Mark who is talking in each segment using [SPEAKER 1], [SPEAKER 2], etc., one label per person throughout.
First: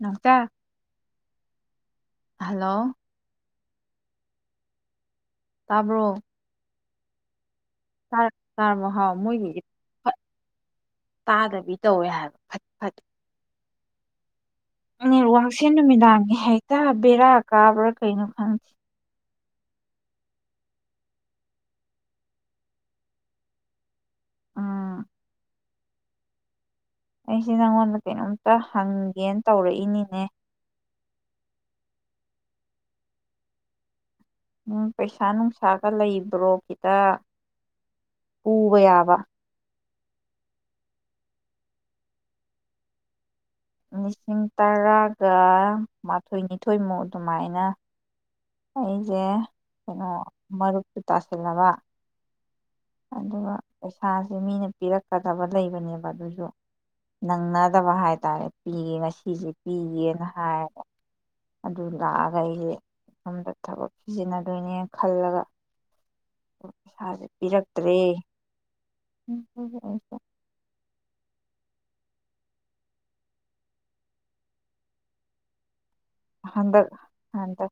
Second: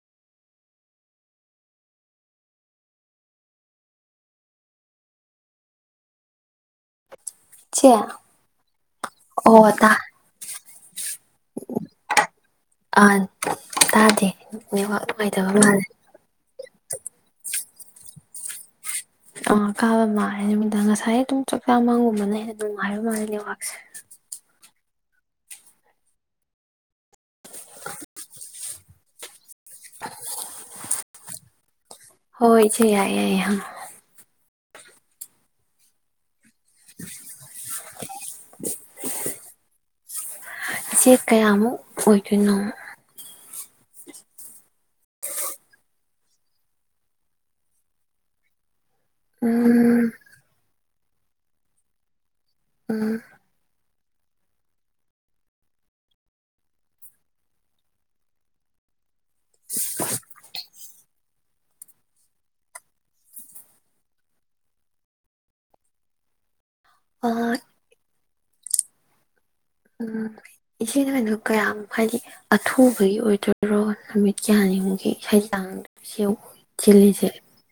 [SPEAKER 1] ꯅꯥꯎꯆꯥ hello ꯇꯥꯕ꯭ꯔꯣ
[SPEAKER 2] [unintelligible]
[SPEAKER 1] ꯇꯥꯔꯦ ꯇꯥꯔꯕꯣ ꯍꯥꯎ ꯃꯣꯏꯒꯤ
[SPEAKER 2] ꯑꯣ ꯇꯥ
[SPEAKER 1] ꯇꯥꯗꯕꯤ ꯇꯧꯋꯦ ꯍꯥꯏꯕ ꯐꯠ ꯐꯠ
[SPEAKER 2] ꯑꯥ ꯇꯥꯗꯦ ꯅꯦꯠꯋꯥꯛ ꯅꯨꯡꯉꯥꯏꯇꯕ
[SPEAKER 1] ꯅꯦꯠꯋ꯭ꯔꯥꯛꯁꯦ
[SPEAKER 2] ꯃꯥꯜꯂꯦ
[SPEAKER 1] ꯅꯨꯃꯤꯗꯥꯡꯒꯤ ꯍꯦꯛꯇ ꯕꯦꯔꯥ ꯀꯥꯕ꯭ꯔ ꯀꯩꯅꯣ ꯈꯪꯗꯦ
[SPEAKER 2] ꯑꯥ ꯀꯥꯕ ꯃꯥꯜꯂꯦ ꯅꯨꯃꯤꯗꯥꯡ ꯉꯁꯥꯏ ꯑꯗꯨꯝ ꯆꯥꯛ ꯆꯥ ꯃꯥꯡꯒꯨꯝꯕꯅ ꯍꯦꯟꯅ ꯅꯨꯡꯉꯥꯏꯕ ꯃꯥꯜꯂꯦ ꯅꯦꯠꯋꯥꯛꯁꯦ
[SPEAKER 1] ꯎꯝ ꯑꯩꯁꯦ ꯅꯪꯉꯣꯟꯗ ꯀꯩꯅꯣꯝꯇ ꯍꯪꯒꯦꯟ ꯇꯧꯔꯛꯏꯅꯤꯅꯦ
[SPEAKER 2] ꯍꯣꯏ ꯍꯣꯏ ꯏꯆꯦ ꯌꯥꯢ ꯌꯥꯏ ꯍꯪꯉꯣ
[SPEAKER 1] ꯎꯝ ꯄꯩꯁꯥ ꯅꯨꯡꯁꯥꯒ ꯂꯩꯕ꯭ꯔꯣ ꯈꯤꯠꯇ ꯄꯨꯕ ꯌꯥꯕ
[SPEAKER 2] ꯏꯆꯦ ꯀꯌꯥꯃꯨꯛ ꯑꯣꯏꯗꯣꯏꯅꯣ
[SPEAKER 1] ꯂꯤꯁꯤꯡ ꯇꯔꯥꯒ ꯃꯥꯊꯣꯏꯅꯤꯊꯣꯏꯃꯨꯛ ꯑꯗꯨꯃꯥꯏꯅ ꯑꯩꯖꯦ ꯀꯩꯅꯣ
[SPEAKER 2] ꯎꯝ
[SPEAKER 1] ꯃꯔꯨꯞꯇꯨ ꯇꯥꯁꯅꯕ
[SPEAKER 2] ꯎꯝ
[SPEAKER 1] ꯑꯗꯨꯒ ꯄꯩꯁꯥꯁꯦ ꯃꯤꯅ ꯄꯤꯔꯛꯀꯗꯕ ꯂꯩꯕꯅꯦꯕ ꯑꯗꯨꯖꯨ ꯅꯪꯅꯗꯕ ꯍꯥꯏꯇꯥꯔꯦ ꯄꯤꯒꯦ ꯉꯁꯤꯁꯦ ꯄꯤꯒꯦꯅ ꯍꯥꯏꯔꯒ ꯑꯗꯨ ꯂꯥꯛꯑꯒ ꯑꯩꯁꯦ ꯁꯣꯝꯗ ꯊꯕꯛ ꯁꯤꯖꯤꯟꯅꯗꯣꯏꯅꯦ ꯈꯜꯂꯒ ꯄꯁꯥꯁꯦ
[SPEAKER 2] ꯑꯥ
[SPEAKER 1] ꯄꯤꯔꯛꯇ꯭ꯔꯦ ꯎꯝ [unintelligible]
[SPEAKER 2] ꯏꯆꯦꯅꯪꯗꯣ ꯀꯌꯥꯃꯨꯛ ꯍꯥꯏꯗꯤ ꯑꯊꯨꯕꯒꯤ ꯑꯣꯏꯗꯣꯏꯔꯣ ꯅꯨꯃꯤꯠ ꯀꯌꯥꯅꯤꯃꯨꯒꯤ ꯍꯩꯖꯥꯡ ꯁꯎ [unintelligible]
[SPEAKER 1] ꯍꯟꯗꯛ
[SPEAKER 2] ꯊꯤꯂꯤꯖꯦ
[SPEAKER 1] ꯍꯟꯗꯛ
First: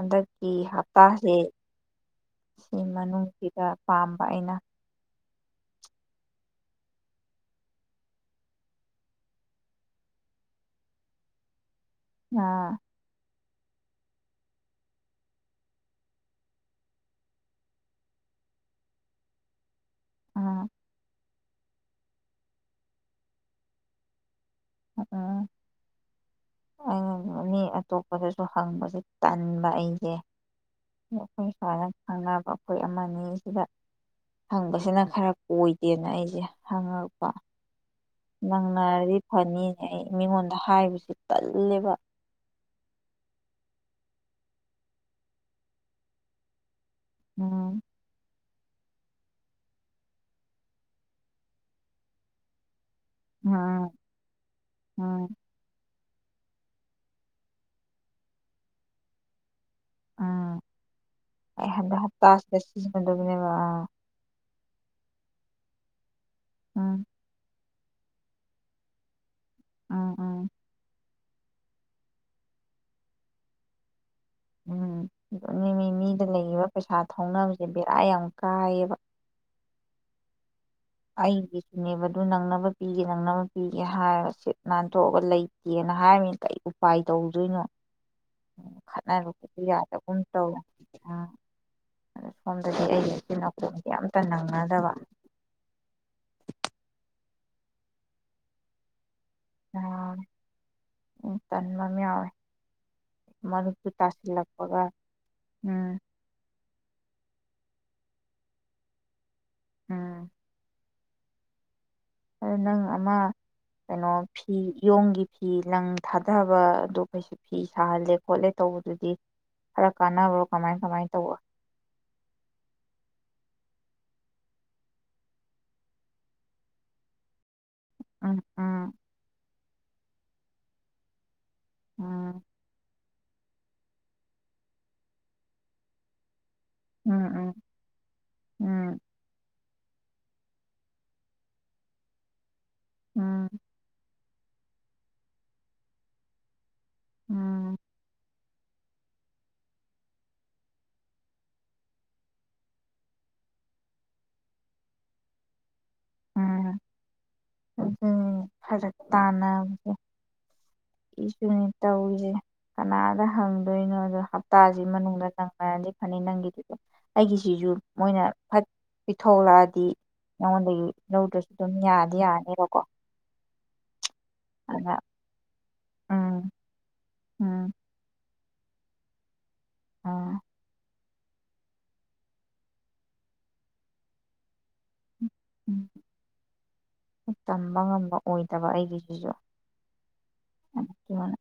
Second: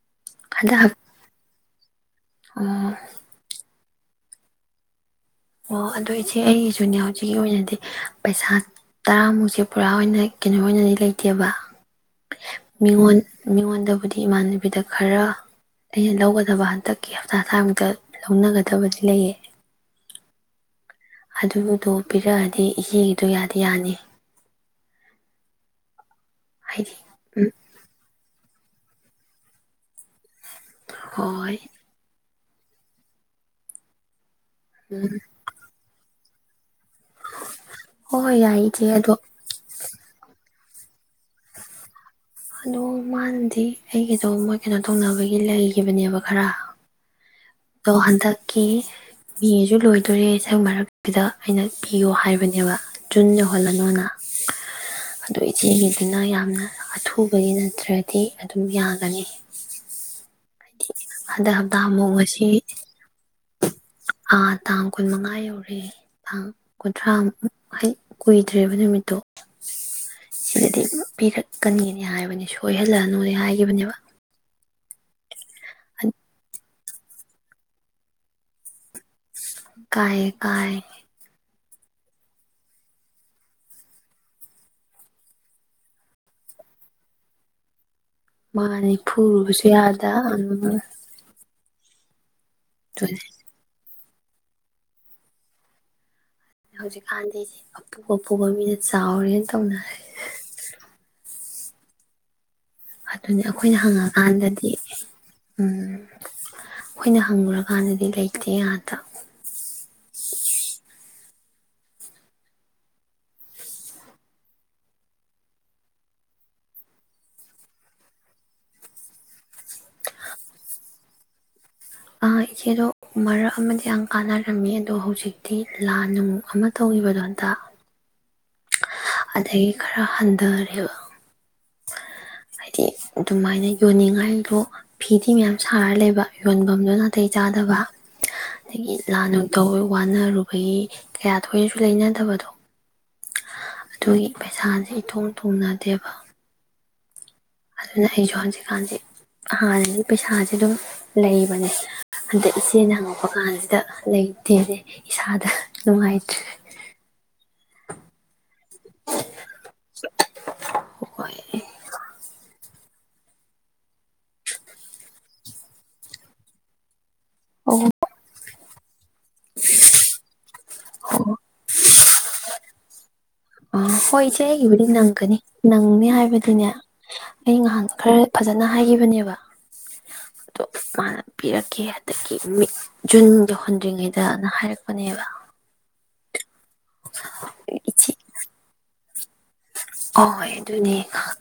[SPEAKER 1] ꯍꯟꯗꯛꯀꯤ ꯍꯞꯇꯥꯁꯦ ꯁꯤ
[SPEAKER 2] ꯑꯣ
[SPEAKER 1] ꯃꯅꯨꯡꯁꯤꯗ ꯄꯥꯝꯕ ꯑꯩꯅ
[SPEAKER 2] ꯑꯣ ꯑꯗꯨ ꯏꯆꯦ ꯑꯩꯒꯤꯖꯨꯅꯦ ꯍꯧꯖꯤꯛꯀꯤ ꯑꯣꯏꯅꯗꯤ ꯄꯩꯁꯥ ꯇꯔꯥꯃꯨꯛꯁꯦ ꯄꯨꯔꯥ ꯑꯣꯏꯅ ꯀꯩꯅꯣ ꯑꯣꯏꯅꯗꯤ ꯂꯩꯇꯦꯕ
[SPEAKER 1] ꯑꯥ
[SPEAKER 2] ꯃꯤꯉꯣꯟ ꯃꯤꯉꯣꯟꯗꯕꯨꯗꯤ ꯏꯃꯥꯟꯅꯕꯤꯗ ꯈꯔ ꯑꯩꯅ ꯂꯧꯒꯗꯕ ꯍꯟꯗꯛꯀꯤ ꯍꯞꯇꯥ ꯊꯥꯡꯃꯛꯇ ꯂꯧꯅꯒꯗꯕꯗꯤ ꯂꯩꯌꯦ
[SPEAKER 1] ꯑꯥ
[SPEAKER 2] ꯑꯗꯨꯗꯣ ꯄꯤꯔꯛꯑꯗꯤ ꯏꯆꯦꯒꯤꯗꯣ ꯌꯥꯗꯤ ꯌꯥꯅꯤ
[SPEAKER 1] ꯎꯝ
[SPEAKER 2] ꯍꯥꯏꯗꯤ
[SPEAKER 1] ꯑꯩꯅꯖꯨ
[SPEAKER 2] ꯎꯝ
[SPEAKER 1] ꯃꯤ ꯑꯇꯣꯞꯄꯗꯁꯨ ꯐꯪꯕꯁꯦ ꯇꯟꯕ ꯑꯩꯖꯦ [unintelligible]
[SPEAKER 2] ꯍꯣꯏ ꯍꯣꯏ
[SPEAKER 1] ꯑꯩꯈꯣꯏ ꯑꯃꯅꯤ ꯁꯤꯗ ꯍꯪꯕꯁꯤꯅ ꯈꯔ ꯀꯣꯏꯗꯦꯅ ꯑꯩꯁꯦ [unintelligible] ꯍꯪꯉꯛꯄ
[SPEAKER 2] ꯍꯣꯏ ꯌꯥꯏ
[SPEAKER 1] ꯅꯪꯅ
[SPEAKER 2] ꯏꯆꯦ ꯑꯗꯣ
[SPEAKER 1] [unintelligible] ꯐꯅꯤꯅꯦ ꯑꯩ ꯃꯤꯉꯣꯟꯗ ꯍꯥꯏꯕꯁꯤ ꯇꯜꯂꯦꯕ
[SPEAKER 2] ꯍꯂꯣꯃꯥꯟꯅꯗꯤ ꯑꯩ ꯒꯤꯗꯣ ꯃꯣꯏ ꯀꯩꯅꯣ ꯇꯧꯅꯕꯒꯤ ꯂꯩꯒꯤꯕꯅꯦꯕ ꯈꯔ
[SPEAKER 1] ꯎꯝ
[SPEAKER 2] ꯑꯗꯣ ꯍꯟꯗꯛꯀꯤ ꯃꯦꯖꯨ ꯂꯣꯏꯗꯣꯔꯦ ꯁ꯭ꯋꯥꯏ ꯃꯔꯛꯁꯤꯗ ꯑꯩꯅ ꯄꯤꯌꯣ ꯍꯥꯏꯕꯅꯦꯕ ꯖꯨꯟ
[SPEAKER 1] ꯎꯝ
[SPEAKER 2] ꯌꯧꯍꯜꯂꯅꯣꯅ
[SPEAKER 1] ꯎꯝ
[SPEAKER 2] ꯑꯗꯨ ꯏꯆꯦꯒꯤ ꯑꯩꯅ ꯌꯥꯝꯅ ꯑꯊꯨꯕꯒꯤ ꯅꯠꯇ꯭ꯔꯗꯤ ꯑꯗꯨꯝ ꯌꯥꯒꯅꯤ
[SPEAKER 1] ꯎꯝ
[SPEAKER 2] ꯍꯥꯏꯗꯤ ꯍꯟꯗꯛ ꯍꯞꯇꯥ ꯑꯃꯨꯛ ꯉꯁꯤ
[SPEAKER 1] ꯑ ꯑ
[SPEAKER 2] ꯑꯥ ꯇꯥꯡ ꯀꯨꯟ ꯃꯉꯥ ꯌꯧꯔꯦ ꯇꯥꯡ
[SPEAKER 1] ꯎꯝ
[SPEAKER 2] ꯀꯨꯟꯊ꯭ꯔꯥ [unintelligible] ꯍꯩ ꯀꯨꯏꯗ꯭ꯔꯦꯕ ꯅꯨꯃꯤꯠꯇꯣ
[SPEAKER 1] ꯎꯝ ꯎꯝ
[SPEAKER 2] ꯁꯤꯗꯤ ꯄꯤꯔꯛꯀꯅꯤꯅꯦ ꯍꯥꯏꯕꯅꯦ ꯁꯣꯏꯍꯜꯂꯛꯑꯅꯨꯅꯦ ꯍꯥꯏꯈꯤꯕꯅꯦꯕ
[SPEAKER 1] ꯎꯝ [unintelligible] ꯃꯤ ꯃꯤꯗ ꯂꯩꯕ ꯄꯩꯁꯥ ꯊꯧꯅꯕꯁꯦ ꯕꯦꯔꯥ ꯌꯥꯝ ꯀꯥꯏꯌꯦꯕ
[SPEAKER 2] ꯀꯥꯏ ꯀꯥꯏ
[SPEAKER 1] ꯑꯩꯒꯤꯁꯨꯅꯦꯕ ꯑꯗꯨ ꯅꯪꯅꯕ ꯄꯤꯒꯦ ꯅꯪꯅꯕ ꯄꯤꯒꯦ ꯍꯥꯏꯔ ꯁꯤ ꯅꯥꯟꯊꯣꯛꯑꯒ ꯂꯩꯇꯦꯅ ꯍꯥꯏꯃꯤꯅꯤꯅ ꯀꯔꯤ ꯎꯄꯥꯏ ꯇꯧꯗꯣꯏꯅꯣ
[SPEAKER 2] ꯃꯥꯅꯦ
[SPEAKER 1] ꯈꯠꯅꯔꯨꯕꯁꯨ
[SPEAKER 2] ꯐꯨꯔꯨꯕꯁꯨ ꯌꯥꯗ
[SPEAKER 1] ꯌꯥꯗꯒꯨꯝ ꯇꯧꯋꯦ
[SPEAKER 2] ꯑꯗꯨ
[SPEAKER 1] ꯑꯥ ꯑꯗꯣ ꯁꯣꯝꯗꯗꯤ ꯑꯩꯩ [unintelligible] ꯌꯥꯝ [unintelligible] ꯅꯪꯅꯗꯕ
[SPEAKER 2] ꯍꯧꯖꯤꯛꯀꯥꯟꯗꯤꯗꯤ ꯑꯄꯨ ꯑꯄꯨꯕ ꯃꯤꯅ ꯆꯥꯎꯔꯦ
[SPEAKER 1] ꯑꯥ ꯎꯝ ꯇꯟꯕ ꯑꯃ ꯌꯥꯎꯋꯦ
[SPEAKER 2] ꯑꯗꯨꯅꯤ ꯑꯩꯈꯣꯏꯅ
[SPEAKER 1] ꯃꯔꯛꯇꯨ
[SPEAKER 2] ꯍꯪꯉꯀꯥꯟꯗꯗꯤ
[SPEAKER 1] ꯇꯥꯁꯤꯜꯂꯛꯄꯒ
[SPEAKER 2] ꯎꯝ ꯑꯩꯈꯣꯏꯅ ꯍꯪꯉꯨꯔ ꯍꯥꯟꯅꯗꯤ ꯂꯩꯇꯦ ꯑꯥꯇ
[SPEAKER 1] ꯎꯝ ꯑꯗꯨ ꯅꯪ ꯑꯃ ꯀꯩꯅꯣ ꯐꯤ ꯏꯌꯣꯡꯒꯤ ꯐꯤ ꯂꯪ ꯊꯥꯗꯕ ꯑꯗꯨ ꯀꯩꯁꯨ ꯐꯤ ꯁꯥꯍꯜꯂꯦ ꯈꯣꯠꯂꯦ ꯇꯧꯕꯗꯨꯗꯤ ꯈꯔ ꯀꯥꯟꯅꯕ꯭ꯔꯣ ꯀꯃꯥꯏ ꯀꯃꯥꯏꯅ ꯇꯧꯕ
[SPEAKER 2] ꯑ ꯏꯆꯦꯗꯣ ꯃꯔꯛ ꯑꯃꯗꯤ ꯌꯥꯝ ꯀꯥꯟꯅꯔꯝꯃꯤ ꯑꯗꯣ ꯍꯧꯖꯤꯛꯇꯤ ꯂꯥꯟ ꯅꯨꯡꯃꯨꯛ ꯑꯃ ꯇꯧꯒꯤꯕꯗꯣ ꯍꯟꯇꯥꯛ
[SPEAKER 1] ꯎꯝ ꯑꯥ
[SPEAKER 2] ꯑꯗꯒꯤ ꯈꯔ ꯍꯟꯊꯔꯦꯕ
[SPEAKER 1] ꯑꯝ
[SPEAKER 2] ꯍꯥꯏꯗꯤ ꯑꯗꯨꯃꯥꯏꯅ ꯌꯣꯟꯅꯤꯡꯉꯥꯏꯗꯣ ꯐꯤꯗꯤ ꯃꯌꯥꯝ ꯁꯥꯔ ꯂꯩꯕ ꯌꯣꯟꯐꯝꯗꯣ ꯅꯥꯇꯩ
[SPEAKER 1] ꯎꯝ
[SPEAKER 2] ꯆꯥꯗꯕ ꯑꯗꯒꯤ
[SPEAKER 1] ꯎꯝ
[SPEAKER 2] ꯂꯥꯟ ꯇꯧꯕꯩ ꯋꯥꯅꯔꯨꯕꯒꯤ ꯀꯌꯥ ꯊꯣꯏꯅꯁꯨ ꯂꯩꯅꯗꯕꯗꯣ
[SPEAKER 1] ꯎꯝ
[SPEAKER 2] ꯑꯗꯨꯒꯤ ꯄꯩꯁꯥꯁꯦ ꯏꯇꯣꯡ ꯇꯣꯡꯅꯗꯦꯕ
[SPEAKER 1] ꯎꯝ
[SPEAKER 2] ꯑꯗꯨꯅ ꯑꯩꯁꯨ ꯍꯧꯖꯤꯛꯀꯥꯟꯁꯦ ꯍꯥꯟꯅꯒꯤ ꯄꯩꯁꯥꯁꯦ ꯑꯗꯨꯝ ꯂꯩꯕꯅꯦ ꯑꯗ ꯏꯆꯦꯅ ꯍꯪꯉꯛꯄ ꯀꯥꯟꯁꯤꯗ ꯂꯩꯇꯦꯅꯦ ꯏꯁꯥꯗ ꯅꯨꯡꯉꯥꯏꯇ꯭ꯔꯦ
[SPEAKER 1] ꯎꯝ ꯎꯝ ꯑꯗꯨꯅꯤ ꯐꯔꯛ ꯇꯥꯅ
[SPEAKER 2] ꯍꯣꯏ
[SPEAKER 1] ꯏꯁꯨꯅꯤ ꯇꯧꯔꯤꯁꯦ ꯀꯅꯥꯗ ꯍꯪꯗꯣꯏꯅꯣ ꯑꯗꯣ ꯍꯞꯇꯥꯁꯤ ꯃꯅꯨꯡꯗ ꯅꯪꯅꯔꯗꯤ ꯐꯅꯤ ꯅꯪꯒꯤꯗꯨꯁꯨ ꯑꯩꯒꯤꯁꯤꯁꯨ ꯃꯣꯏꯅ ꯐꯠ ꯄꯤꯊꯣꯛꯂꯛꯑꯗꯤ ꯅꯉꯣꯟꯗꯒꯤ ꯂꯧꯗꯔꯁꯨ ꯑꯗꯨꯝ ꯌꯥꯅꯤ ꯌꯥꯔꯅꯤꯕꯀꯣ
[SPEAKER 2] ꯑ ꯍꯣꯏ ꯢꯆꯦ ꯑꯩꯒꯤꯕꯨꯗꯤ ꯅꯪꯒꯅꯤ ꯅꯪꯅꯤ
[SPEAKER 1] ꯎꯝ
[SPEAKER 2] ꯍꯥꯏꯕꯗꯤꯅꯦ ꯑꯩ
[SPEAKER 1] ꯎꯝ
[SPEAKER 2] ꯉꯥꯏꯍꯥꯟ ꯈꯔ ꯐꯖꯅ ꯍꯥꯏꯒꯤꯕꯅꯦꯕ
[SPEAKER 1] ꯎꯝ
[SPEAKER 2] ꯃꯥꯅ ꯄꯤꯔꯛꯀꯦ ꯍꯟꯗꯛꯀꯤ ꯃꯦ ꯖꯨꯟ ꯌꯧ ꯍꯨꯟꯗ꯭ꯔꯤꯉꯩꯗꯅ ꯍꯥꯏꯔꯛꯄꯅꯦꯕ꯫
[SPEAKER 1] ꯎꯝ ꯇꯝꯕ ꯉꯝꯕ ꯑꯣꯏꯗꯕ ꯑꯩꯒꯤꯁꯤꯁꯨ꯫
[SPEAKER 2] ꯍꯣꯏ ꯑꯗꯨꯅꯦ꯫
[SPEAKER 1] ꯑꯗꯨꯅ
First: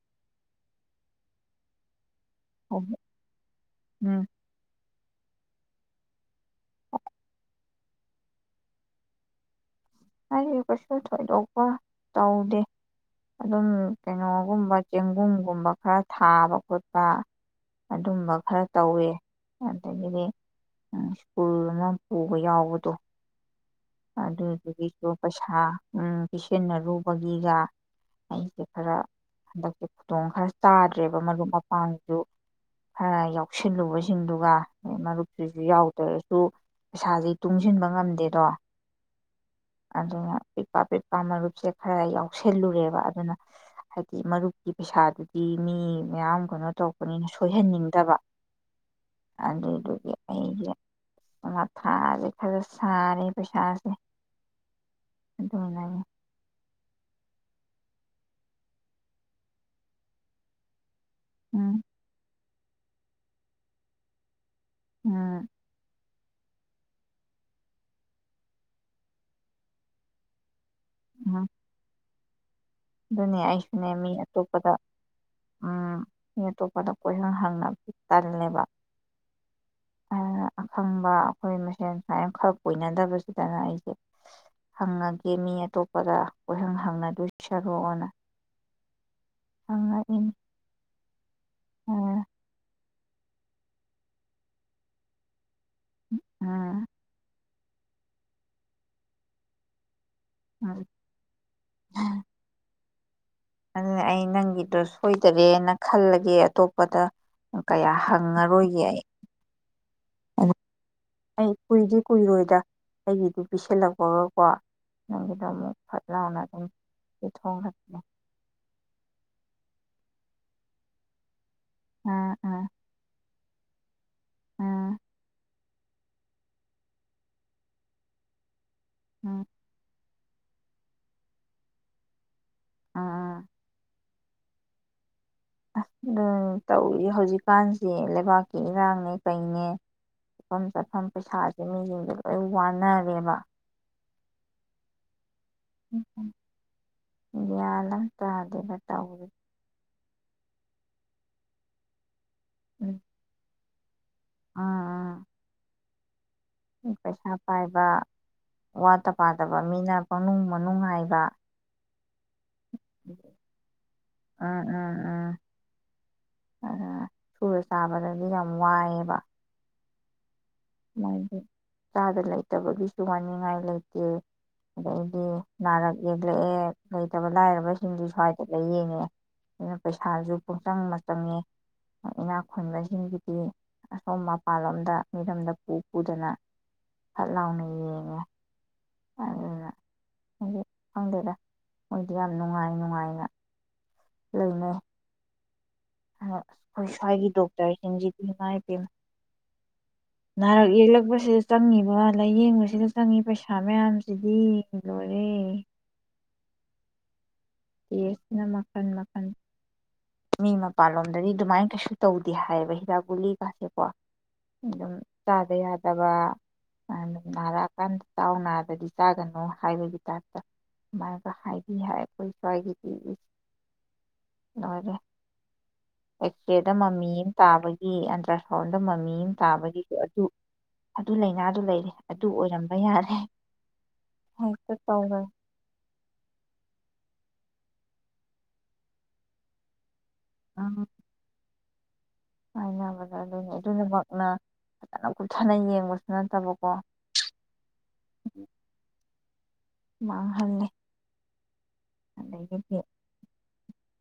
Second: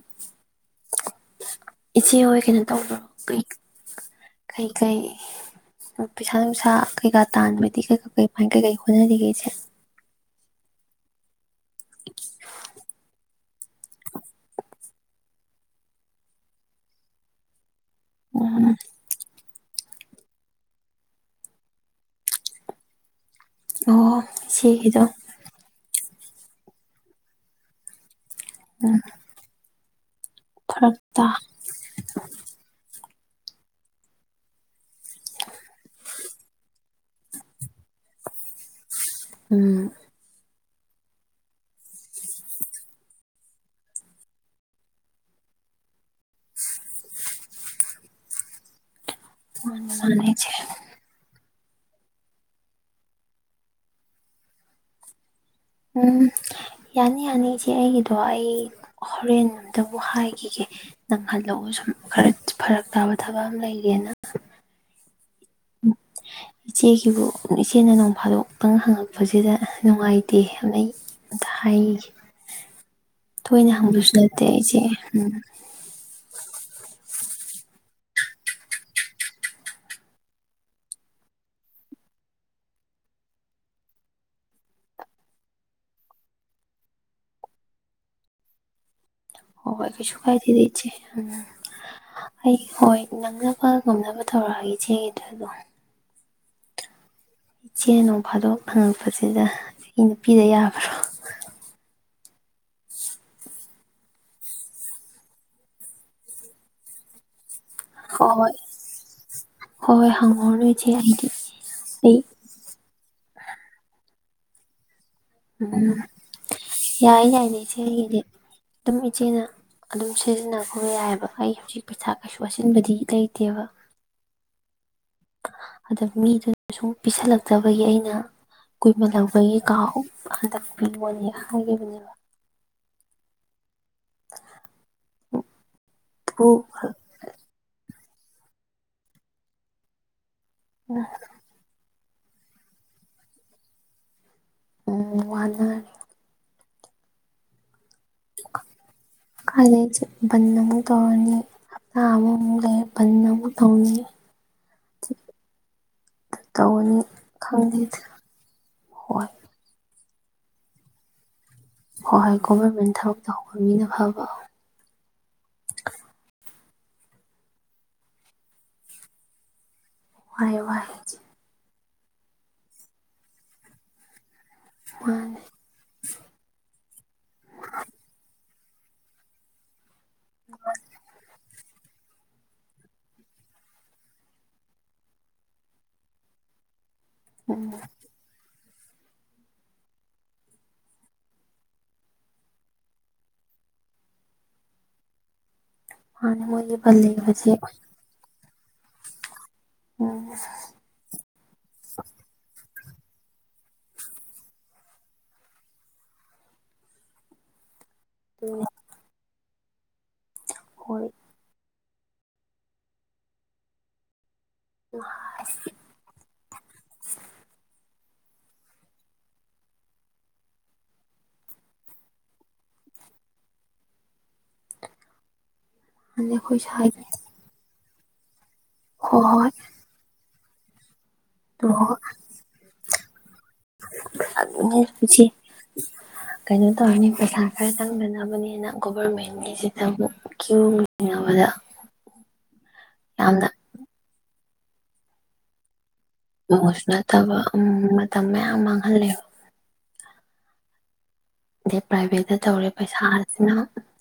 [SPEAKER 2] ꯏꯆꯦ ꯍꫭꯏ ꯀꯩꯅꯣ
[SPEAKER 1] ꯎꯝ
[SPEAKER 2] ꯇꯧꯕ꯭ꯔꯣ ꯀꯩ ꯀꯩ ꯀꯩ꯫ ꯄꯩꯁꯥ ꯅꯨꯡꯁꯥ ꯀꯩꯀꯥ ꯇꯥꯟꯕꯗꯤ ꯀꯩꯀ ꯀꯩ ꯀꯩꯀꯩ ꯍꯣꯠꯅꯔꯤꯒꯦ ꯏ ꯆꯦ꯫
[SPEAKER 1] ꯍꯥꯢꯗꯤ ꯀꯩꯁꯨ ꯊꯣꯏꯗꯣꯛꯄ ꯇꯧꯗꯦ꯫ ꯑꯗꯨꯝ ꯀꯩꯅꯣꯒꯨꯝꯕ ꯆꯦꯡꯒꯨꯝꯒꯨꯝꯕ ꯈꯔ ꯊꯥꯕ ꯈꯣꯠꯄ ꯑꯗꯨꯝꯕ ꯈꯔ
[SPEAKER 2] ꯎꯝ
[SPEAKER 1] ꯇꯧꯋꯦ ꯑꯗꯒꯤꯗꯤ ꯁ꯭ꯀꯨꯜꯅ ꯄꯨꯕ ꯌꯥꯎꯕꯗꯣ
[SPEAKER 2] ꯑꯣ
[SPEAKER 1] ꯗꫭ
[SPEAKER 2] ꯁꯤꯒꯤꯗꫭ
[SPEAKER 1] ꯄꯩꯁꯥ ꯎꯝ ꯄꯤꯁꯤꯟꯅꯔꯨꯕꯒꯤꯒ ꯑꯩꯁꯦ ꯈꯔ ꯍꯟꯗꯛ ꯇꯣꯡ ꯈꯔ
[SPEAKER 2] ꯐꯔꯛ
[SPEAKER 1] ꯆꯥꯗ꯭ꯔꯦꯕ
[SPEAKER 2] ꯇꯥ
[SPEAKER 1] ꯃꯔꯨꯞ ꯃꯄꯥꯡꯁꯨ ꯈꯔ ꯌꯥꯎꯁꯤꯜꯂꯨꯕꯁꯤꯡꯗꯨꯒ ꯃꯔꯨꯞꯁꯤꯁꯨ ꯌꯥꯎꯗ꯭ꯔꯁꯨ ꯄꯩꯁꯥꯁꯦ ꯇꯨꯡꯁꯤꯟꯕ ꯉꯝꯗꯦꯗꯣ꯫
[SPEAKER 2] [unintelligible]
[SPEAKER 1] ꯑꯗꯨꯅ ꯄꯤꯛꯄ ꯄꯤꯛꯄ ꯃꯔꯨꯞꯁꯦ ꯈꯔ ꯌꯥꯎꯁꯜꯂꯨꯔꯦꯕ ꯑꯗꯨꯅ ꯍꯥꯏꯗꯤ ꯃꯔꯨꯞꯀꯤ ꯄꯩꯁꯥꯗꯨꯗꯤ ꯃꯤ ꯃꯌꯥꯝ ꯀꯩꯅꯣ ꯇꯧꯔꯛꯄꯅꯤꯅ ꯁꯣꯏꯍꯟꯅꯤꯡꯗꯕ꯫ ꯑꯗꯨꯗꯨꯒꯤ
[SPEAKER 2] ꯃꯥꯅꯦ ꯏꯆꯦ
[SPEAKER 1] ꯑꯩꯁꯦ ꯃ ꯁꯥꯔꯦ ꯈꯔ ꯁꯥꯔꯦ ꯄꯩꯁꯥꯁꯦ ꯑꯗꯨꯅꯅꯦ
[SPEAKER 2] ꯎꯝ ꯌꯥꯅꯤ-ꯌꯥꯅꯤ ꯏꯆꯦ ꯏ ꯑꯩꯒꯤꯗꯣ ꯑꯩ ꯍꯣꯔꯦꯟ ꯑꯝꯇꯕꯨ ꯍꯥꯏꯈꯤꯒꯦ꯫ ꯅꯪꯍꯜꯂꯛꯑꯣ
[SPEAKER 1] ꯎꯝ
[SPEAKER 2] ꯁꯨꯝ ꯈꯔ ꯐꯔꯛ ꯇꯥꯕ ꯊꯕꯛ ꯑꯃ ꯂꯩꯔꯦꯅ
[SPEAKER 1] ꯎꯝ
[SPEAKER 2] ꯏꯆꯦꯒꯤꯕꯨ ꯏꯆꯦꯅ ꯅꯣꯡꯐꯥꯗꯣꯛꯇꯪ ꯍꯪꯉꯛꯄꯁꯤꯗ ꯅꯨꯡꯉꯥꯏꯇꯦ꯫ ꯑꯗꯨꯅ ꯑꯩ
[SPEAKER 1] ꯎꯝ
[SPEAKER 2] ꯑꯝꯇ ꯍꯥꯏꯈꯤꯒꯦ
[SPEAKER 1] ꯑꯗꯨꯅꯦ ꯑꯩꯁꯨꯅꯦ ꯃꯤ ꯑꯇꯣꯞꯄꯗ
[SPEAKER 2] ꯏꯆꯦ ꯎꯝ
[SPEAKER 1] ꯎꯝ ꯃꯤ ꯑꯇꯣꯞ ꯄꯗ ꯀꯣꯏꯍꯪ ꯍꯪꯅꯕ ꯇꯜꯂꯦꯕ ꯑꯗꯨꯅ ꯑꯈꯪꯕ ꯑꯩꯈꯣꯏ ꯃꯁꯦꯟ ꯁꯨꯃꯥꯏꯅ ꯈꯔ ꯀꯣꯏꯏꯅꯗꯕꯁꯤꯗꯅ ꯑꯩꯁꯦ ꯍꯪꯑꯒꯦ ꯃꯤ ꯑꯇꯣꯞꯄꯗ ꯀꯣꯏꯍꯪ ꯍꯪꯅꯗꯣꯏ ꯁ ꯁꯔꯨꯛꯑꯣꯅ
[SPEAKER 2] ꯍꯣꯏ ꯍꯣꯏ ꯀꯩꯁꯨ
[SPEAKER 1] ꯍꯪꯉꯛꯏꯅꯤ
[SPEAKER 2] ꯀꯥꯏꯗꯦꯗꯤ ꯏꯆꯦ ꯎꯝ
[SPEAKER 1] ꯎꯝ
[SPEAKER 2] ꯑꯩ ꯍꯣꯏ ꯅꯪ [unintelligible] ꯅꯕ ꯇꯧꯔꯛꯑꯒ ꯏꯆꯦꯒꯤꯗꯨ ꯑꯗꯨꯃ
[SPEAKER 1] ꯎꯝ
[SPEAKER 2] ꯏꯆꯦꯅꯥ ꯅꯨꯡ ꯐꯥꯗꯣꯛ ꯍꯪꯉꯛꯄꯁꯤꯗ ꯑꯩ ꯄꯤꯗ
[SPEAKER 1] ꯎꯝ
[SPEAKER 2] ꯌꯥꯕ꯭ꯔꯥ
[SPEAKER 1] ꯑꯗꯨꯅꯦ ꯑꯩ ꯅꯪꯒꯤꯗꯣ ꯁꯣꯏꯗꯔꯦꯅ ꯈꯜꯂꯒꯦ ꯑꯇꯣꯞꯄꯗ ꯀꯌꯥ
[SPEAKER 2] ꯍꯣꯏ ꯍꯣꯏ
[SPEAKER 1] ꯍꯪꯉꯔꯣꯏꯒꯦ ꯑꯩ
[SPEAKER 2] ꯍꯣꯏ ꯍꯣꯏ
[SPEAKER 1] ꯑꯗꯨ
[SPEAKER 2] ꯍꯥꯉꯎꯔꯅꯨ ꯏꯆꯦ
[SPEAKER 1] ꯑꯩ ꯀꯨꯏꯗꯤ
[SPEAKER 2] ꯑꯩ
[SPEAKER 1] ꯀꯨꯏꯔꯣꯏꯗ ꯑꯩꯒꯤꯗꯨ ꯄꯤꯁꯜꯂꯛꯄꯒꯀꯣ ꯅꯪꯒꯤꯗꯣ ꯑꯃꯨꯛ
[SPEAKER 2] ꯎꯝ
[SPEAKER 1] ꯐꯠ ꯂꯥꯎꯅ ꯑꯗꯨꯝ
[SPEAKER 2] ꯌꯥꯏ ꯌꯥꯏꯅꯦ ꯏꯆꯦ
[SPEAKER 1] ꯄꯤꯊꯣꯛꯈ꯭ꯔꯕꯅꯦ
[SPEAKER 2] ꯑꯩꯒꯤꯗꯤ ꯑꯗꯨꯝ ꯏꯆꯦꯅ ꯑꯗꯨꯝ ꯁꯤꯖꯤꯟꯅꯈꯣ ꯌꯥꯏꯑꯦꯕ ꯑꯩ ꯍꯧꯖꯤꯛ ꯄꯩꯁꯥ
[SPEAKER 1] ꯎꯝ
[SPEAKER 2] ꯀꯩꯁꯨ
[SPEAKER 1] ꯎꯝ
[SPEAKER 2] ꯍꯥꯠꯆꯤꯟꯕꯗꯤ ꯂꯩꯇꯦꯕ
[SPEAKER 1] ꯎꯝ
[SPEAKER 2] ꯑꯗ ꯃꯤꯗꯨꯅ ꯁꯨꯝ ꯄꯤꯁꯜꯂꯛꯇꯕꯒꯤ ꯑꯩꯅ
[SPEAKER 1] ꯎꯝ
[SPEAKER 2] ꯀꯨꯏꯃꯥꯟꯂꯥꯛꯄꯒꯤ ꯀꯥꯑꯣꯕ ꯍꯟꯗꯛ ꯄꯤꯌꯣ [unintelligible] ꯍꯥꯏꯒꯤꯕꯅꯦꯕ
[SPEAKER 1] ꯎꯝ ꯎꯝ
[SPEAKER 2] [inaudible]
[SPEAKER 1] ꯑꯗꯨꯝ
[SPEAKER 2] ꯐꯨꯅ
[SPEAKER 1] ꯇꯧꯏ ꯍꯧꯖꯤꯛꯀꯥꯟ ꯁꯤ ꯂꯩꯕꯥꯛꯀꯤ ꯏꯔꯥꯡꯅꯦ ꯀꯩꯅꯦ ꯃꯐꯝ ꯆꯥꯐꯝ ꯄꯩꯁꯥꯁꯦ ꯃꯤ ꯌꯦꯡ [unintelligible] [unintelligible] ꯋꯥꯟꯅꯔꯦꯕ
[SPEAKER 2] [unintelligible]
[SPEAKER 1] [unintelligible]
[SPEAKER 2] ꯀꯥꯏꯗꯩ
[SPEAKER 1] [unintelligible]
[SPEAKER 2] ꯕꯟ ꯑꯃꯨ ꯇꯧꯔꯅꯤ ꯍꯞꯇꯃꯨꯛ [unintelligible] ꯇꯧꯅꯤ
[SPEAKER 1] ꯑꯥ ꯑꯥ
[SPEAKER 2] ꯇꯧꯔꯅꯤ
[SPEAKER 1] ꯄꯩꯁꯥ ꯄꯥꯏꯕ
[SPEAKER 2] ꯈꯪꯗꯦꯗ
[SPEAKER 1] ꯋꯥꯠꯇ
[SPEAKER 2] ꯍꯣꯏ
[SPEAKER 1] ꯄꯥꯗꯕ ꯃꯤꯅ ꯃꯅꯨꯡ ꯃꯅꯨꯡꯍꯥꯏꯕ
[SPEAKER 2] ꯍꯣꯏ ꯍꯣꯏ ꯒꯣꯚꯔꯃꯦꯟ ꯊꯕꯛ ꯇꯍꯧꯕ ꯃꯤꯅ ꯐꯕ
[SPEAKER 1] ꯎꯝ ꯎꯝ ꯎꯝ ꯑꯗꯨ ꯁꯨꯔ ꯆꯥꯕꯗꯗꯤ ꯌꯥꯝ ꯋꯥꯏꯑꯦꯕ
[SPEAKER 2] ꯋꯥꯏ ꯋꯥꯏ ꯆꯦ
[SPEAKER 1] ꯃꯣꯏꯗꯤ ꯆꯥꯗ ꯂꯩꯇꯕꯒꯤꯁꯨ ꯋꯥꯅꯤꯡꯉꯥꯏ ꯂꯩꯇꯦ ꯑꯗꯩꯗꯤ
[SPEAKER 2] ꯃꯥꯅꯦ
[SPEAKER 1] ꯅꯥꯔꯛ ꯌꯦꯛꯂꯛꯑꯦ ꯂꯩꯇꯕ ꯂꯥꯏꯔꯕꯁꯤꯡꯗꯤ ꯁ꯭ꯋꯥꯏꯗ ꯂꯥꯌꯦꯡꯉꯦ꯫ ꯄꯩꯁꯥꯁꯨ ꯄꯨꯡꯆꯪꯗ ꯆꯪꯏ꯫ ꯏꯅꯥꯛ ꯈꯨꯟꯕꯁꯤꯡꯒꯤꯗꯤ ꯑꯁꯣꯝ ꯃꯄꯥꯟꯂꯣꯝꯗ ꯃꯤꯔꯝꯗ ꯄꯨꯄꯨꯗꯅ꯫ ꯐꯠ ꯂꯥꯎꯅ
[SPEAKER 2] ꯎꯝ
[SPEAKER 1] ꯌꯦꯡꯉꯦ꯫ ꯑꯗꯨꯅ ꯍꯥꯏꯗꯤ ꯈꯪꯗꯦꯗ ꯃꯣꯏꯗꯤ ꯌꯥꯝ ꯅꯨꯡꯉꯥꯏ ꯅꯨꯡꯉꯥꯏꯅ ꯂꯩꯅꯩ꯫ ꯑꯁ
[SPEAKER 2] ꯃꯥꯅꯦ ꯃꯣꯏꯒꯤ
[SPEAKER 1] ꯑꯩꯈꯣꯏ
[SPEAKER 2] ꯕꯟ
[SPEAKER 1] ꯁ꯭ꯋꯥꯏꯒꯤ
[SPEAKER 2] ꯂꯩꯕꯁꯦ
[SPEAKER 1] ꯗꯣꯛꯇꯔꯁꯤꯡꯖꯤꯗꯤ ꯏꯃꯢ ꯄꯦꯝꯃ
[SPEAKER 2] ꯎꯝ
[SPEAKER 1] ꯅꯥꯔꯛ ꯌꯦꯛꯂꯛꯄꯁꯤꯗ ꯆꯪꯉꯤꯕ ꯂꯥꯏꯌꯦꯡꯕꯁꯤꯗ ꯆꯪꯏ ꯄꯩꯁꯥ ꯃꯌꯥꯝꯁꯤꯗꯤ ꯂꯣꯏꯔꯦ꯫ ꯥꯇꯦꯁꯅ
[SPEAKER 2] ꯑꯗꯨꯅꯦ
[SPEAKER 1] ꯃꯈꯟ ꯃꯈꯟ꯫ ꯃꯤ
[SPEAKER 2] ꯍꯣꯏ
[SPEAKER 1] ꯃꯄꯥꯜꯂꯣꯝꯗꯗꯤ ꯑꯗꯨꯃꯥꯏ ꯀꯩꯁꯨ ꯇꯧꯗꯦ ꯍꯥꯏꯌꯦꯕ ꯍꯤꯗꯥꯛ ꯒꯨꯂꯤꯒꯥꯁꯦꯀꯣ꯫ ꯑꯗꯨꯝ ꯆꯥꯗ ꯌꯥꯗꯕ ꯅꯥꯔꯛꯑꯀꯥꯟꯗ ꯆꯥꯎ ꯅꯥꯗꯗꯤ ꯆꯥꯒꯅꯨ ꯍꯥꯏꯕꯒꯤ ꯇꯥꯏꯞꯇ ꯑꯗꯨꯃꯥꯏꯅꯒ ꯍꯥꯏꯕꯤ ꯍꯥꯏ ꯑꯩꯈꯣꯏ ꯁ꯭ꯋꯥꯏꯒꯤꯗꯤ [unintelligible] ꯂꯣꯏꯔꯦ꯫ [unintelligible]
[SPEAKER 2] ꯅꯍꯥꯟꯅꯦ ꯑꯩꯈꯣꯏ
[SPEAKER 1] ꯗ
[SPEAKER 2] ꯁ꯭ꯋꯥꯏꯒꯤ
[SPEAKER 1] ꯃꯃꯤꯨ ꯑꯝ ꯇꯥꯕ [unintelligible] [unintelligible] ꯗ ꯃꯃꯤ
[SPEAKER 2] ꯍꯣꯏ
[SPEAKER 1] ꯑꯃ
[SPEAKER 2] ꯍꯣꯏ
[SPEAKER 1] ꯇꯥꯕꯒꯤꯁꯨ ꯑꯗꯨ ꯑꯗꯨ ꯂꯥꯏꯅꯥꯗꯨ ꯂꯩꯔꯦ ꯑꯗꯨ ꯑꯣꯏꯔꯝꯕ ꯌꯥꯔꯦ [inaudible] ꯍꯦꯛꯇ ꯇꯧꯔꯦ
[SPEAKER 2] [unintelligible] ꯀꯩꯅꯣꯇꯧꯔꯅꯤ ꯄꯩꯁ ꯆꯪꯗꯅꯕꯅꯦꯅ ꯒꯣꯕꯔꯃꯦꯟꯒꯤꯁꯤꯅ ꯑꯃꯨꯛ ꯀ꯭ꯌꯨ ꯂꯦꯡꯅꯕꯗ꯫ [inaudible]
[SPEAKER 1] ꯑꯅꯕꯗꯥ ꯑꯗꯨꯅꯦ ꯑꯗꯨꯅꯃꯛꯅ ꯐꯖꯅ ꯀꯨꯞꯊꯅ ꯌꯦꯡꯕꯁꯨ ꯅꯠꯇꯕꯀꯣ
[SPEAKER 2] [unintelligible] ꯅꯠꯇꯕ ꯃꯇꯝ ꯃꯌꯥꯝ ꯃꯥꯡꯍꯂꯦꯕ꯫
[SPEAKER 1] [unintelligible]
[SPEAKER 2] ꯑꯗꯩ ꯄ꯭ꯔꯥꯏꯚꯦꯠꯇ ꯇꯧꯔꯦ
[SPEAKER 1] ꯑꯗꯒꯤꯗꯤ
[SPEAKER 2] ꯄꯩꯁꯥꯁꯤꯅ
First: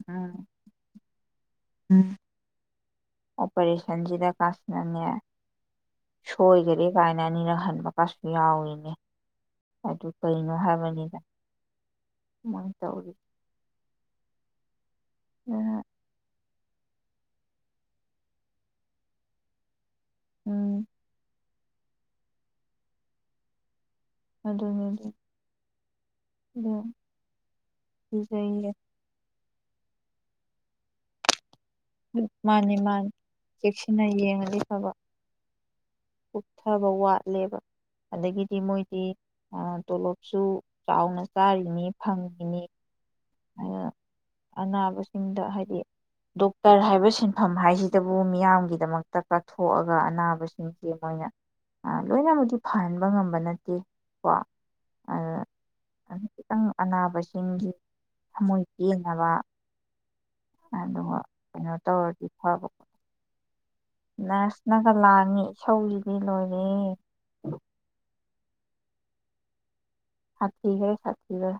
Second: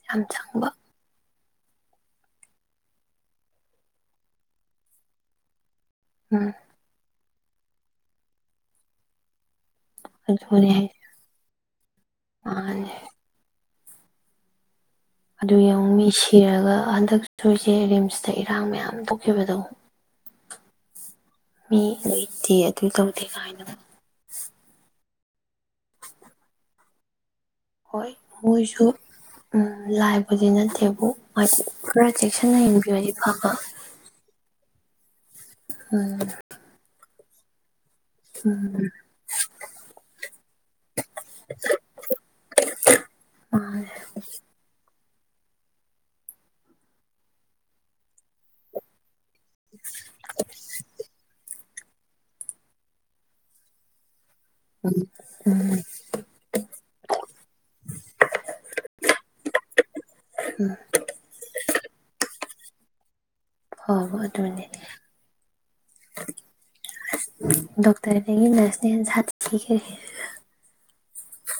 [SPEAKER 2] ꯌꯥꯝ
[SPEAKER 1] ꯎꯝ
[SPEAKER 2] ꯆꯪꯕ꯫
[SPEAKER 1] ꯎꯝ꯫ ꯑꯣꯄꯔꯦꯁꯟꯁꯤꯗ ꯀꯥꯁꯤꯅꯅꯦ
[SPEAKER 2] ꯎꯝ
[SPEAKER 1] ꯁꯣꯏꯒꯔꯦ ꯀꯥꯏꯅ ꯑꯅꯤꯔꯛꯍꯟꯕ ꯀꯥꯁꯨ ꯌꯥꯎꯔꯤꯅꯦ꯫ ꯑꯗꯨ ꯀꯩꯅꯣ
[SPEAKER 2] ꯑꯗꯨꯅꯦ ꯍꯥꯏꯁꯦ
[SPEAKER 1] ꯍꯥꯏꯕꯅꯤꯗ꯫ ꯃꯣꯏ
[SPEAKER 2] ꯃꯥꯡꯍꯜꯂꯦ
[SPEAKER 1] ꯇꯧꯔꯤ
[SPEAKER 2] ꯑꯗꯨ
[SPEAKER 1] ꯑꯗꯨꯅ
[SPEAKER 2] ꯌꯦꯡꯉꯨ ꯃꯤ ꯁꯤꯔꯒ ꯍꯟꯗꯛ ꯁꯣꯏꯁꯦ ꯔꯤꯝꯁꯇ ꯏꯔꯥꯡ ꯃꯌꯥꯝ ꯊꯣꯛꯈꯤꯕꯗꯣ
[SPEAKER 1] ꯎꯝ
[SPEAKER 2] ꯃꯤ ꯂꯩꯇꯦ ꯑꯗꯨ ꯇꯧꯗꯦ ꯀꯥꯏꯅ
[SPEAKER 1] ꯑꯗꯨꯅꯦ ꯑꯗꯨ [unintelligible]
[SPEAKER 2] ꯍꯣꯏ
[SPEAKER 1] ꯀꯤꯖꯩꯌꯦ
[SPEAKER 2] ꯃꯣꯏꯁꯨ ꯎ ꯂꯥꯏꯕꯨꯗꯤ ꯅꯠꯇꯦꯕꯨ ꯈꯔ ꯆꯦꯛꯁꯤꯟꯅ
[SPEAKER 1] ꯃꯥꯅꯤ ꯃꯥꯅꯤ
[SPEAKER 2] ꯌꯦꯡꯕꯤꯔꯗꯤ ꯐꯕ
[SPEAKER 1] ꯆꯦꯛꯁꯤꯟꯅ ꯌꯦꯡꯉꯗꯤ ꯐꯕ
[SPEAKER 2] ꯎꯝ
[SPEAKER 1] ꯀꯨꯞꯊꯕꯋꯥ ꯂꯦꯕ ꯑꯗꯒꯤꯗꯤ
[SPEAKER 2] ꯎꯝ
[SPEAKER 1] ꯃꯣꯏꯗꯤ ꯇꯣꯂꯣꯞꯁꯨ ꯆꯥꯎꯅ ꯆꯥꯔꯤꯅꯤ ꯐꯪꯉꯤꯅꯤ
[SPEAKER 2] ꯃꯥꯅꯦ
[SPEAKER 1] [unintelligible] [unintelligible] ꯍꯥꯏꯗꯤ ꯗꯣꯛꯇꯔ ꯍꯥꯏꯕ ꯁꯤꯟꯐꯝ ꯍꯥꯏꯁꯤꯗꯕꯨ ꯃꯤꯌꯥꯝꯒꯤꯗꯃꯛꯇ ꯀꯠ ꯊꯣꯛꯑꯒ ꯑꯅꯥꯕꯁꯤꯡꯁꯦ ꯃꯣꯏꯅ ꯂꯣꯏꯅꯃꯗꯤ ꯐꯍꯟꯕ ꯉꯝꯕ ꯅꯠꯇꯦ ꯀꯣ
[SPEAKER 2] ꯎꯝ ꯎꯝ
[SPEAKER 1] ꯈꯤꯇꯪ ꯑꯅꯥꯕꯁꯤꯡꯒꯤ ꯊꯃꯣꯏ ꯄꯦꯟꯅꯕ ꯑꯗꯨꯒ ꯀꯩꯅꯣ ꯇꯧꯔꯗꯤ ꯐꯕ
[SPEAKER 2] ꯐꯕ ꯑꯗꯨꯅꯦ
[SPEAKER 1] ꯅꯔꯁꯅꯒ ꯂꯥꯡꯉꯤ ꯏꯁꯧꯖꯤꯗꯤ ꯂꯣꯏꯔꯦ
[SPEAKER 2] [unintelligible] ꯅ꯭ꯔꯁꯅ ꯍꯦꯟ ꯁꯊꯤꯒꯔ꯭ꯦ
[SPEAKER 1] ꯁꯥꯊꯤꯒꯔꯦ ꯁꯥꯊꯤꯒꯔꯦ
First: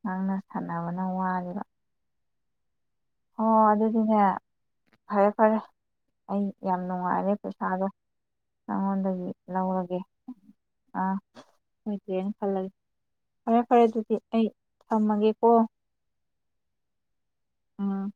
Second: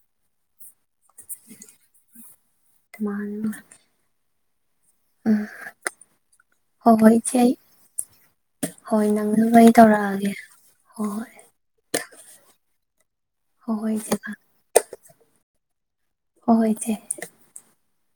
[SPEAKER 1] ꯉꯥꯡꯅ ꯁꯥꯟꯅꯕꯅ ꯋꯥꯔꯤꯕ
[SPEAKER 2] [unintelligible]
[SPEAKER 1] ꯐꯔꯦ
[SPEAKER 2] ꯎꯝ
[SPEAKER 1] ꯐꯔꯦ ꯑꯩ ꯌꯥꯝ
[SPEAKER 2] ꯍꯣꯏ ꯍꯣꯏ
[SPEAKER 1] ꯅꯨꯡꯉꯥꯏꯔꯦ
[SPEAKER 2] ꯏꯆꯦ ꯑꯩ
[SPEAKER 1] ꯄꯩꯁꯥꯗꯣ
[SPEAKER 2] ꯍꯣꯏ
[SPEAKER 1] ꯅꯉꯣꯟꯗꯒꯤ
[SPEAKER 2] ꯅꯪꯅꯕ ꯑꯩ
[SPEAKER 1] ꯂꯧꯔꯒꯦ
[SPEAKER 2] ꯇꯧꯔꯛꯑꯒꯦ
[SPEAKER 1] ꯑꯥ
[SPEAKER 2] ꯍꯣꯏ
[SPEAKER 1] ꯁꯣꯏꯗꯦꯅ ꯈꯜꯂꯒꯦ ꯐꯔꯦ
[SPEAKER 2] ꯍꯣꯏ ꯍꯣꯏ
[SPEAKER 1] ꯐꯔꯦ
[SPEAKER 2] ꯍꯣꯏ
[SPEAKER 1] ꯑꯗꯨꯗꯤ
[SPEAKER 2] ꯏꯆꯦ
[SPEAKER 1] ꯑꯩ ꯊꯝꯃꯒꯦꯀꯣ
[SPEAKER 2] ꯍꯣ ꯍꯣꯏ ꯏꯆꯦ
[SPEAKER 1] ꯎꯝ